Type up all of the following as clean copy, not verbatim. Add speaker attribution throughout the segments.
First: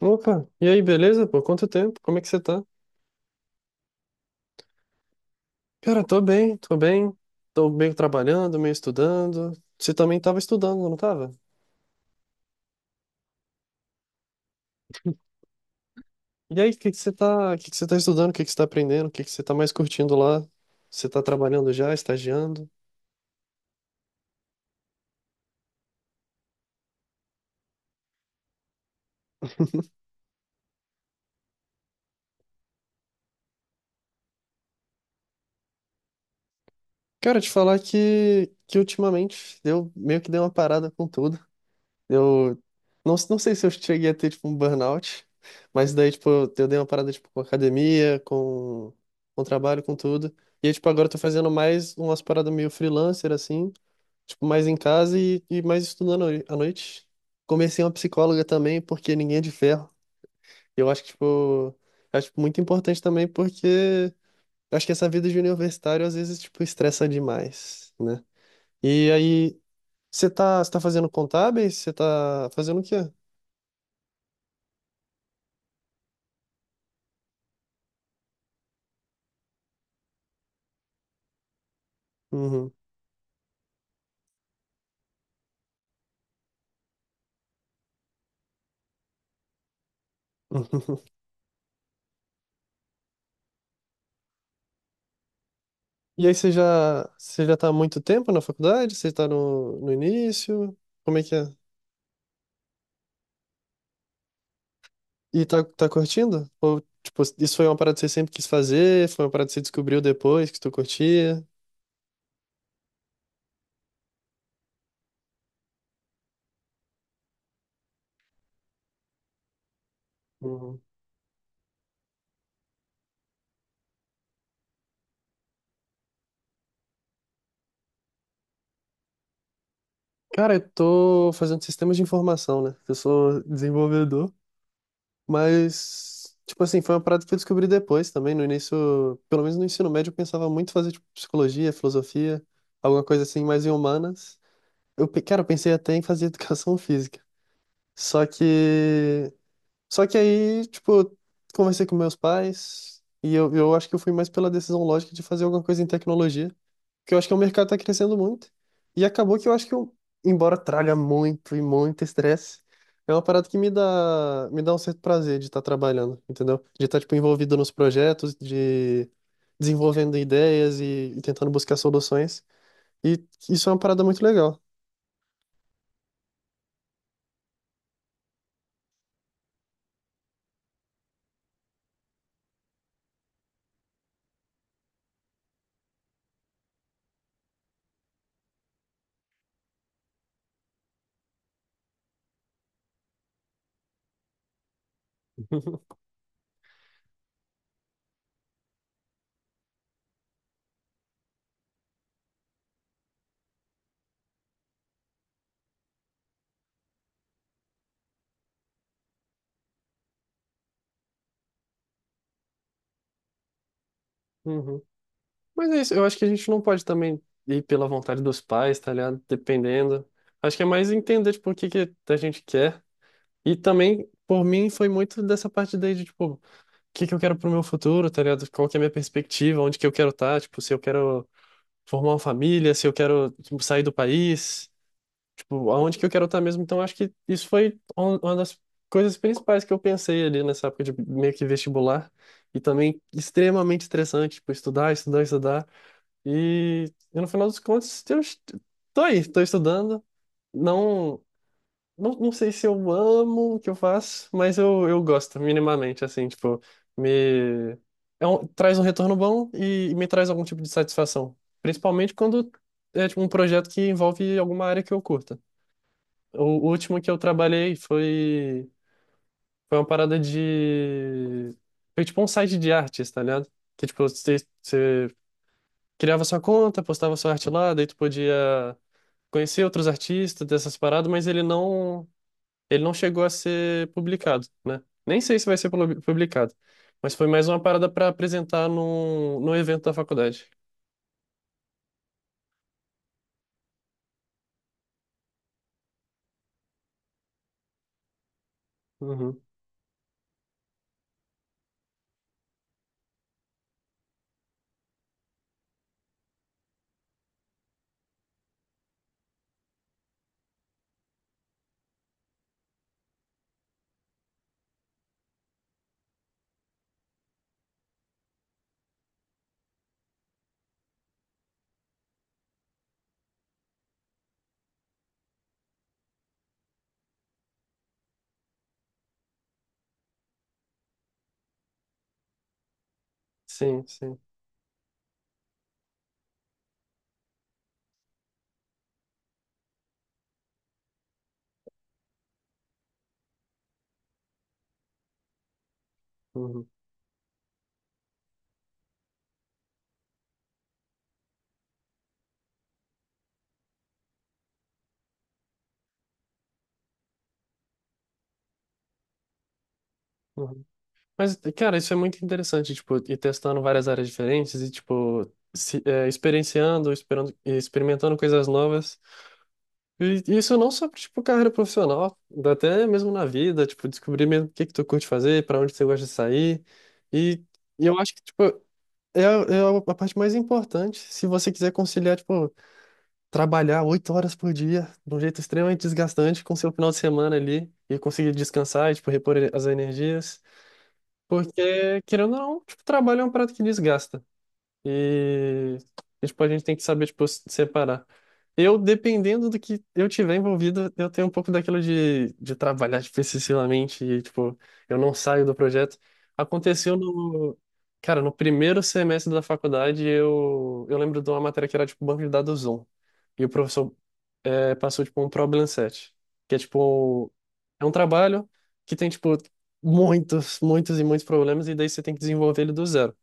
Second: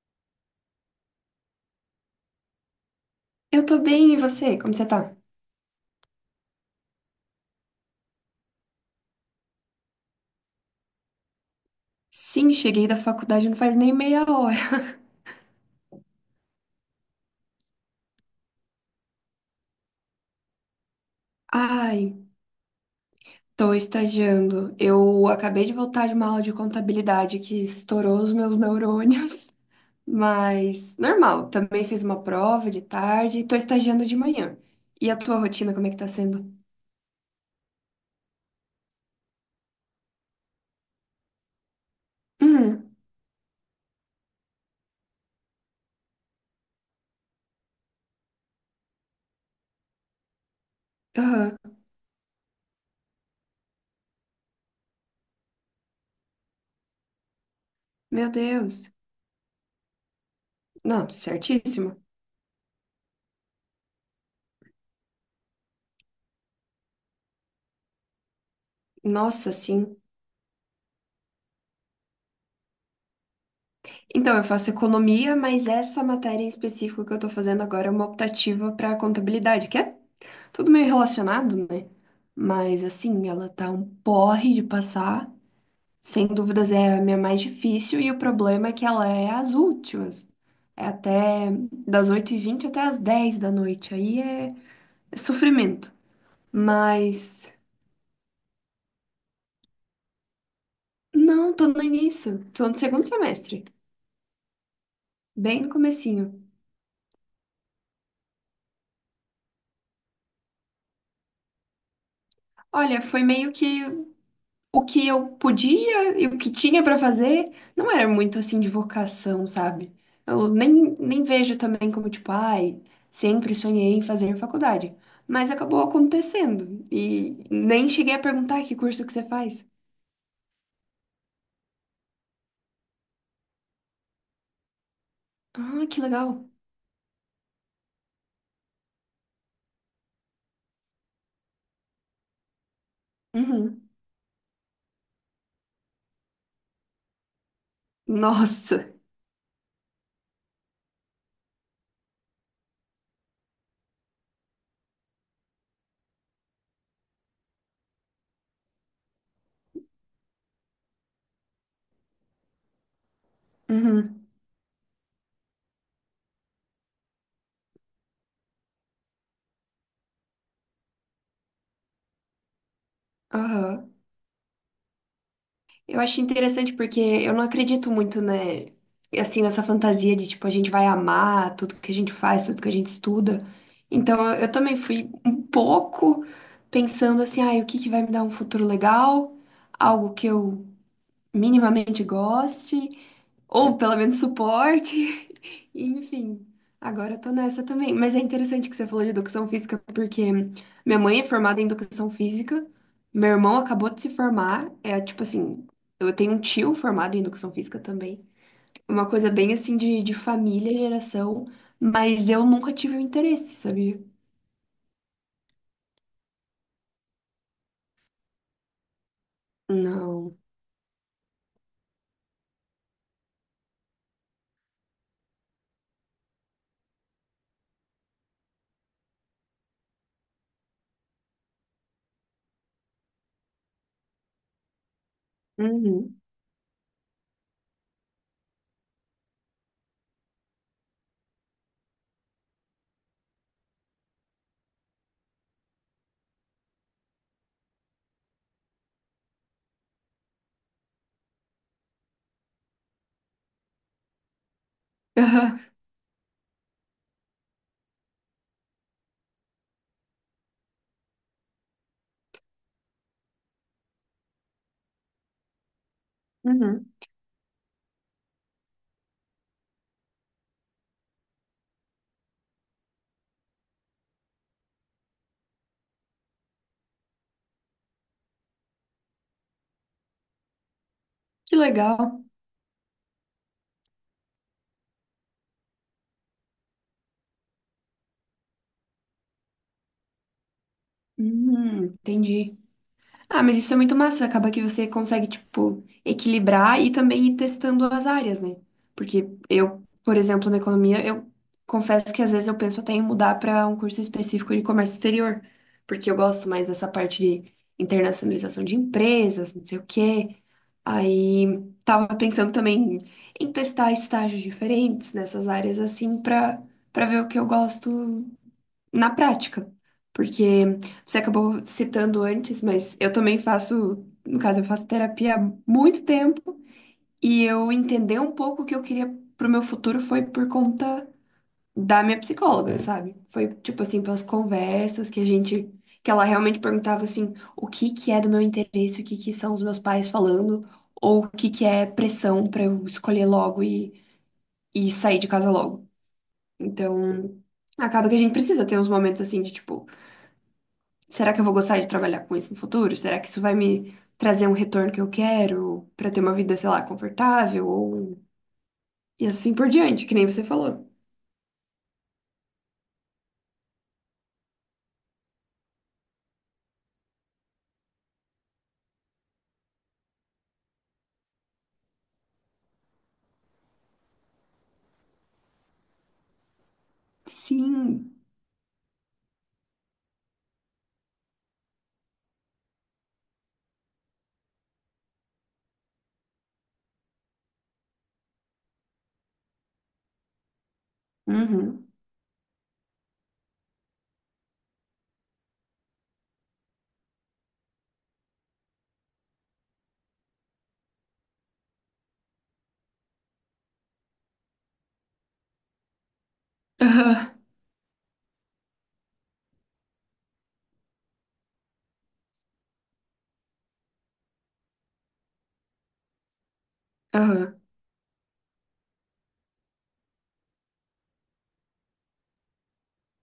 Speaker 1: Opa, e aí, beleza? Por quanto tempo? Como é que você tá?
Speaker 2: Eu tô bem, e você? Como você tá?
Speaker 1: Cara, tô bem, tô bem. Tô meio trabalhando, meio estudando. Você também tava estudando, não tava?
Speaker 2: Sim, cheguei da faculdade não faz nem meia hora.
Speaker 1: E aí, o que que você tá estudando? O que que você tá aprendendo? O que que você tá mais curtindo lá? Você tá trabalhando já,
Speaker 2: Ai,
Speaker 1: estagiando?
Speaker 2: tô estagiando. Eu acabei de voltar de uma aula de contabilidade que estourou os meus neurônios. Mas normal, também fiz uma prova de tarde e tô estagiando de manhã. E a tua rotina, como é que tá sendo?
Speaker 1: Cara, te falar que ultimamente eu meio que dei uma parada com tudo. Eu
Speaker 2: Hum,
Speaker 1: não sei se eu cheguei a ter, tipo, um burnout, mas daí, tipo, eu dei uma parada, tipo, com academia, com trabalho, com tudo. E aí, tipo, agora eu tô fazendo
Speaker 2: aham.
Speaker 1: mais umas paradas meio freelancer, assim, tipo, mais em casa e mais estudando à noite. Comecei uma
Speaker 2: Meu
Speaker 1: psicóloga também,
Speaker 2: Deus.
Speaker 1: porque ninguém é de ferro. Eu acho que,
Speaker 2: Não,
Speaker 1: tipo,
Speaker 2: certíssimo.
Speaker 1: acho tipo, muito importante também, porque eu acho que essa vida de universitário, às vezes, tipo, estressa demais, né? E
Speaker 2: Nossa,
Speaker 1: aí,
Speaker 2: sim.
Speaker 1: você tá fazendo contábeis? Você tá fazendo o quê?
Speaker 2: Então, eu faço economia, mas essa matéria em específico que eu tô fazendo agora é uma optativa pra contabilidade, que é tudo meio relacionado, né?
Speaker 1: Uhum.
Speaker 2: Mas assim, ela tá um porre de passar. Sem dúvidas é a minha mais difícil e o problema é que ela é as últimas. É
Speaker 1: Uhum.
Speaker 2: até das 8h20 até as 10h da noite. Aí é sofrimento.
Speaker 1: E aí você já, você
Speaker 2: Mas
Speaker 1: já tá há muito tempo na faculdade? Você tá no início? Como é que é?
Speaker 2: não, tô no início. Tô no segundo semestre,
Speaker 1: E
Speaker 2: bem
Speaker 1: tá,
Speaker 2: no
Speaker 1: tá
Speaker 2: comecinho.
Speaker 1: curtindo? Ou, tipo, isso foi uma parada que você sempre quis fazer? Foi uma parada que você descobriu depois que tu curtia?
Speaker 2: Olha, foi meio que o que eu podia e o que tinha pra fazer não era muito assim de vocação, sabe? Eu
Speaker 1: Uhum.
Speaker 2: nem, nem vejo também como tipo, ai, sempre sonhei em fazer faculdade, mas acabou acontecendo e nem cheguei a perguntar que curso que você faz.
Speaker 1: Cara, eu tô fazendo sistemas de informação, né? Eu sou desenvolvedor,
Speaker 2: Ah, que
Speaker 1: mas,
Speaker 2: legal.
Speaker 1: tipo assim, foi uma parada que eu descobri depois também. No início, pelo menos no ensino médio, eu pensava muito em fazer, tipo, psicologia, filosofia, alguma coisa assim mais em
Speaker 2: Uhum.
Speaker 1: humanas. Cara, eu pensei até em fazer educação física. Só
Speaker 2: Nossa.
Speaker 1: que. Só que aí, tipo, conversei com meus pais e eu, acho que eu fui mais pela decisão lógica de fazer alguma coisa em tecnologia, porque eu acho que o mercado está crescendo muito. E acabou que eu acho que eu, embora traga muito e muito estresse, é uma parada que me
Speaker 2: Uhum.
Speaker 1: dá, me dá um certo prazer de estar trabalhando, entendeu? De estar, tipo, envolvido nos projetos, de desenvolvendo ideias e tentando buscar soluções. E isso é uma
Speaker 2: Aham.
Speaker 1: parada muito legal.
Speaker 2: Eu acho interessante porque eu não acredito muito, né, assim, nessa fantasia de, tipo, a gente vai amar tudo que a gente faz, tudo que a gente estuda. Então, eu também fui um pouco pensando assim, ai, o que que vai me dar um futuro legal? Algo que eu minimamente goste, ou pelo menos suporte. Enfim, agora eu tô nessa também. Mas é interessante que você falou de educação física, porque minha mãe é formada em educação física, meu irmão acabou de se formar, é tipo assim, eu tenho um tio formado em educação física também. Uma coisa bem assim de família, geração, mas eu nunca tive o interesse, sabia?
Speaker 1: Mas é isso, eu acho que a gente não pode também ir pela vontade dos pais, tá ligado? Dependendo.
Speaker 2: Não.
Speaker 1: Acho que é mais entender, tipo, o que que a gente quer. E também, por mim, foi muito dessa parte daí de, tipo, o que que eu quero pro meu futuro, tá ligado? Qual que é a minha perspectiva, onde que eu quero estar, tipo, se eu quero formar uma família, se eu quero, tipo, sair do país, tipo, aonde que eu
Speaker 2: Uhum.
Speaker 1: quero estar mesmo. Então, acho que isso foi uma das coisas principais que eu pensei ali nessa época de meio que vestibular. E também extremamente estressante, tipo, estudar, estudar, estudar. E no final dos contos, eu tô aí, tô estudando. Não, não, não sei se eu amo o que eu faço, mas eu gosto minimamente, assim, tipo, me traz um retorno bom e me traz algum tipo de satisfação. Principalmente quando é tipo, um projeto que envolve alguma área que eu curta. O
Speaker 2: Uhum.
Speaker 1: último que eu trabalhei foi, foi uma parada de. Foi tipo um site de artes, tá ligado? Que tipo, você criava sua conta, postava sua arte lá, daí tu podia conhecer outros artistas dessas paradas, mas ele
Speaker 2: Que
Speaker 1: não,
Speaker 2: legal.
Speaker 1: ele não chegou a ser publicado, né? Nem sei se vai ser publicado, mas foi mais uma parada para apresentar num evento da faculdade.
Speaker 2: Entendi. Ah, mas isso é muito massa. Acaba que você consegue, tipo, equilibrar e também ir testando as áreas, né? Porque
Speaker 1: Uhum.
Speaker 2: eu, por exemplo, na economia, eu confesso que às vezes eu penso até em mudar para um curso específico de comércio exterior, porque eu gosto mais dessa parte de internacionalização de empresas, não sei o quê. Aí tava pensando também em testar estágios diferentes nessas áreas assim para ver o que eu gosto na prática. Porque você acabou citando antes, mas eu também faço, no caso, eu faço terapia há muito tempo e eu entender um pouco o que eu queria pro meu futuro foi por conta da minha psicóloga, sabe? Foi tipo
Speaker 1: Sim,
Speaker 2: assim,
Speaker 1: sim.
Speaker 2: pelas conversas que a gente que ela realmente perguntava assim, o que que é do meu interesse, o que que são os meus pais falando, ou o que que é pressão pra eu escolher logo e sair de casa logo.
Speaker 1: Uhum.
Speaker 2: Então, acaba que a gente precisa ter uns momentos assim de tipo, será que eu vou gostar de trabalhar com isso no futuro? Será que isso vai me trazer um retorno que eu quero para ter uma vida, sei lá, confortável ou e assim por diante, que nem você
Speaker 1: Uhum.
Speaker 2: falou.
Speaker 1: Mas, cara, isso é muito interessante, tipo, ir testando várias áreas diferentes e, tipo, se, é, experienciando, esperando, experimentando coisas novas. E isso não só pra, tipo, carreira profissional, dá até mesmo na vida, tipo, descobrir mesmo o que que tu curte fazer, pra onde você gosta de sair. E, e eu acho
Speaker 2: Sim.
Speaker 1: que, tipo, é a parte mais importante se você quiser conciliar, tipo, trabalhar 8 horas por dia, de um jeito extremamente desgastante, com seu final de semana ali, e conseguir descansar e, tipo, repor as energias.
Speaker 2: Uhum.
Speaker 1: Porque, querendo ou não, tipo, trabalho é um prato que desgasta. E, e, tipo, a gente tem que saber, tipo, separar. Eu, dependendo do que eu tiver envolvido, eu tenho um pouco daquilo de, trabalhar especificamente e, tipo, eu não saio do projeto. Aconteceu cara, no primeiro semestre da faculdade, eu lembro de uma matéria que era, tipo, banco de dados 1. E o professor passou, tipo, um problem set, que é,
Speaker 2: Aham.
Speaker 1: tipo,
Speaker 2: Aham.
Speaker 1: é um trabalho que tem, tipo, muitos, muitos e muitos problemas e daí você tem que desenvolver ele do zero.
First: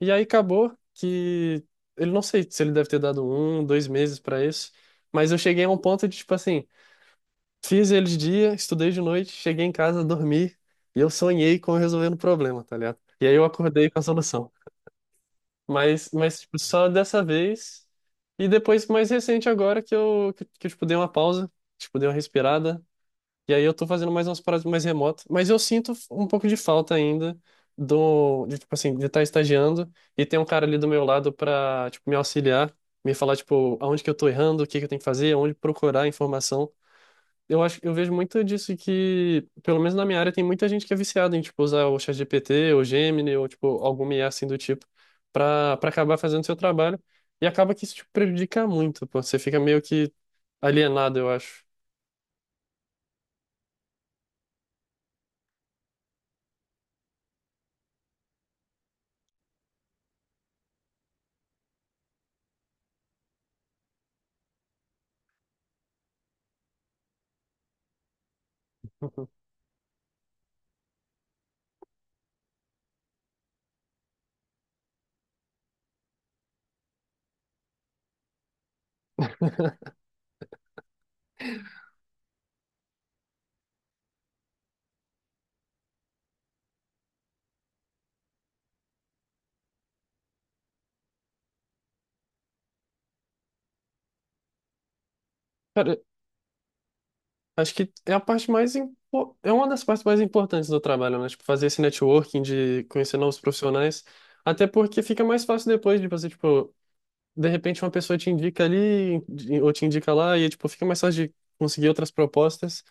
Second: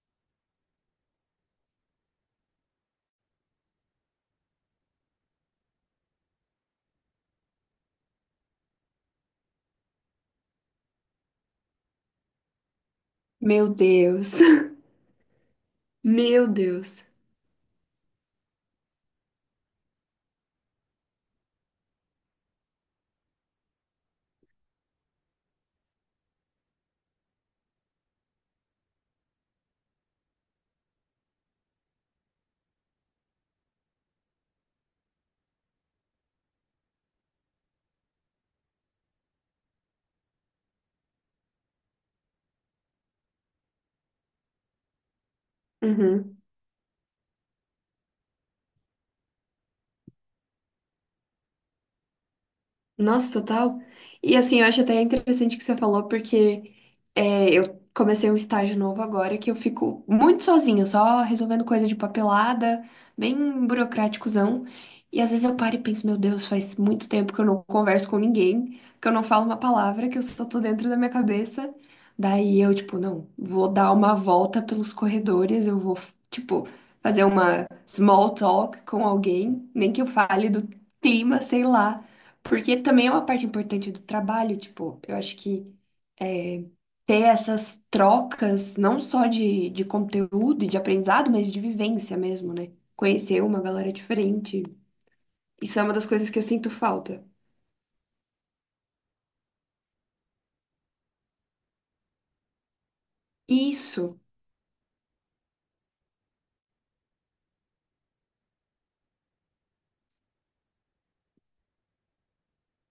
Speaker 1: E aí acabou que ele não sei se ele deve ter dado 1, 2 meses pra isso, mas eu cheguei a um ponto de tipo assim, fiz ele de dia, estudei de noite, cheguei em casa, dormi e eu sonhei com eu resolvendo o problema, tá ligado? E aí eu
Speaker 2: Meu
Speaker 1: acordei com a
Speaker 2: Deus.
Speaker 1: solução. Mas
Speaker 2: Meu
Speaker 1: tipo, só
Speaker 2: Deus.
Speaker 1: dessa vez e depois mais recente agora que eu, tipo dei uma pausa, tipo dei uma respirada, e aí eu tô fazendo mais umas paradas mais remotas, mas eu sinto um pouco de falta ainda do, de, tipo assim, de estar estagiando e ter um cara ali do meu lado pra, tipo, me auxiliar, me falar, tipo, aonde que eu tô errando, o que que eu tenho que fazer, aonde procurar informação. Eu vejo muito disso que, pelo menos na minha área, tem muita gente que é viciada em, tipo, usar o ChatGPT, ou Gemini, ou, tipo, alguma IA assim do tipo, pra acabar
Speaker 2: Uhum.
Speaker 1: fazendo seu trabalho. E acaba que isso, tipo, prejudica muito, pô. Você fica meio que alienado, eu acho.
Speaker 2: Nossa, total. E assim, eu acho até interessante que você falou, porque eu comecei um estágio novo agora que eu fico muito sozinha, só resolvendo coisa de papelada, bem burocráticozão. E às vezes eu paro e penso, meu Deus, faz muito tempo que eu não converso com ninguém, que eu não
Speaker 1: Uhum.
Speaker 2: falo uma palavra, que eu só tô dentro da minha cabeça. Daí eu, tipo, não, vou dar uma volta pelos corredores, eu vou, tipo, fazer uma small talk com alguém, nem que eu fale do clima, sei lá. Porque também é uma parte importante do trabalho, tipo, eu acho que é, ter essas trocas, não só de conteúdo e de aprendizado, mas de vivência mesmo, né? Conhecer uma galera diferente. Isso é uma
Speaker 1: Cara,
Speaker 2: das coisas que eu sinto falta.
Speaker 1: acho que é a parte mais impo- é uma das partes mais importantes do trabalho, né? Tipo, fazer esse networking de conhecer novos profissionais,
Speaker 2: Isso.
Speaker 1: até porque fica mais fácil depois de você, tipo, de repente uma pessoa te indica ali ou te indica lá e tipo, fica mais fácil de conseguir outras propostas.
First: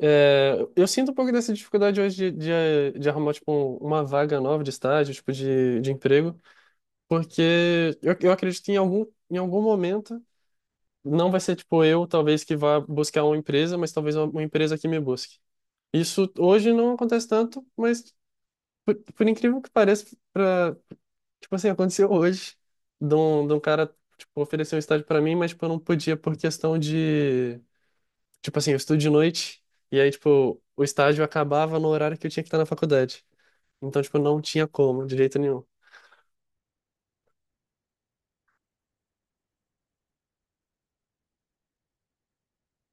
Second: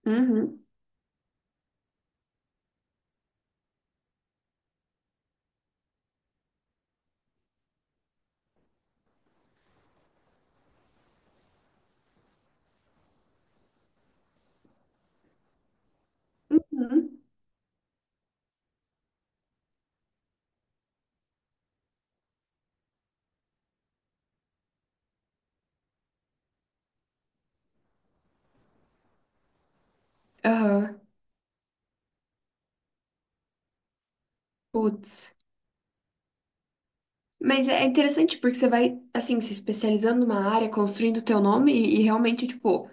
Speaker 1: É,
Speaker 2: Uhum.
Speaker 1: eu sinto um pouco dessa dificuldade hoje de arrumar tipo uma vaga nova de estágio, tipo de emprego, porque eu acredito que em algum momento não vai ser tipo eu, talvez, que vá buscar uma empresa, mas talvez uma empresa que me busque. Isso hoje não
Speaker 2: Uhum.
Speaker 1: acontece tanto, mas por incrível que pareça, pra, tipo assim, aconteceu hoje de um cara, tipo, oferecer um estágio pra mim, mas tipo, eu não podia por questão de, tipo assim, eu estudo de noite e aí, tipo, o
Speaker 2: Aham.
Speaker 1: estágio acabava no horário que eu tinha que estar na faculdade. Então, tipo, não tinha como, de
Speaker 2: Putz.
Speaker 1: jeito nenhum.
Speaker 2: Mas é interessante porque você vai, assim, se especializando numa área, construindo o teu nome e realmente, tipo,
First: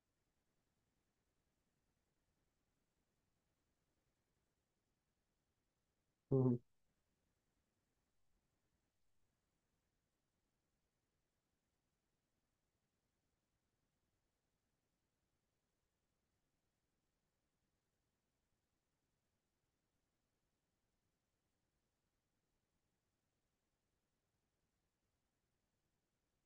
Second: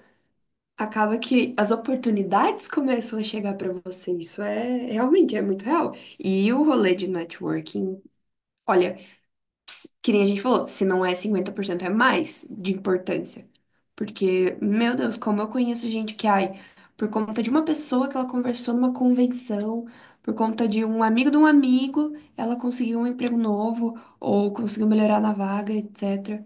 Speaker 2: acaba que as oportunidades começam a chegar para você. Isso é realmente é muito real. E
Speaker 1: Uhum.
Speaker 2: o rolê de networking, olha, que nem a gente falou, se não é 50%, é mais de importância. Porque, meu Deus, como eu conheço gente que, ai, por conta de uma pessoa que ela conversou numa convenção, por conta de um amigo, ela conseguiu um emprego novo ou conseguiu melhorar na vaga, etc.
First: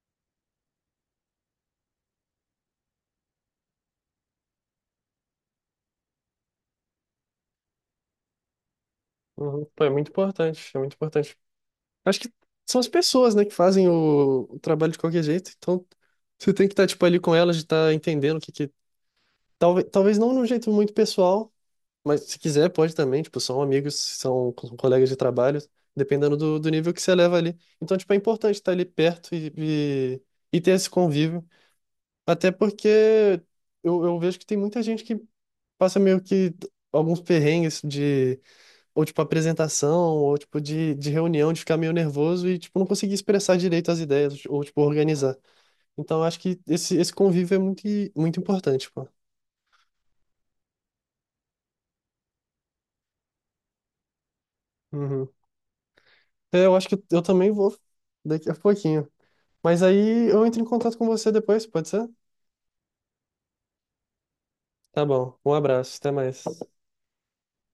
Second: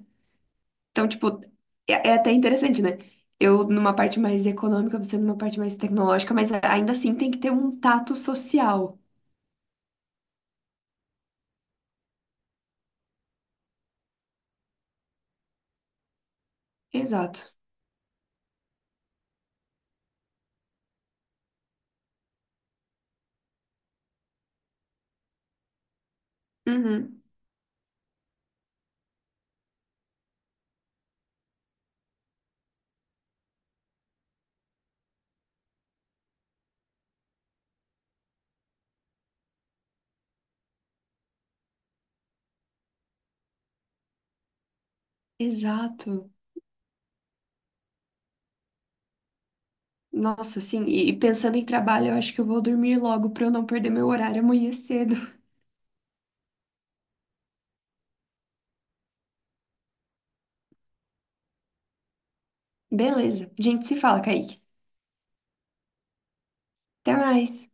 Speaker 2: Então, tipo, é até interessante, né? Eu numa parte mais econômica, você numa parte mais tecnológica, mas ainda assim tem que ter um tato social.
Speaker 1: Uhum. Pô, é muito importante, é muito importante. Acho que são as pessoas, né, que fazem o trabalho de qualquer jeito, então você tem que estar, tipo, ali com
Speaker 2: Exato.
Speaker 1: elas, de estar entendendo o que que... Talvez não de um jeito muito pessoal, mas se quiser, pode também, tipo, são amigos, são colegas de trabalho, dependendo do nível que você
Speaker 2: Uhum.
Speaker 1: leva ali. Então, tipo, é importante estar ali perto e, e ter esse convívio. Até porque eu, vejo que tem muita gente que passa meio que alguns perrengues de, ou tipo, apresentação, ou tipo, de reunião, de ficar meio nervoso e, tipo, não conseguir expressar direito as ideias, ou, tipo, organizar. Então, eu
Speaker 2: Exato.
Speaker 1: acho que esse convívio é muito, muito importante, pô.
Speaker 2: Nossa, assim, e pensando em trabalho, eu acho que eu vou dormir logo pra eu não perder meu horário amanhã cedo.
Speaker 1: Uhum. É, eu acho que eu também vou daqui a pouquinho. Mas aí eu entro em contato com você depois, pode ser?
Speaker 2: Beleza. A gente se fala, Kaique.
Speaker 1: Tá bom. Um abraço, até mais.
Speaker 2: Até mais.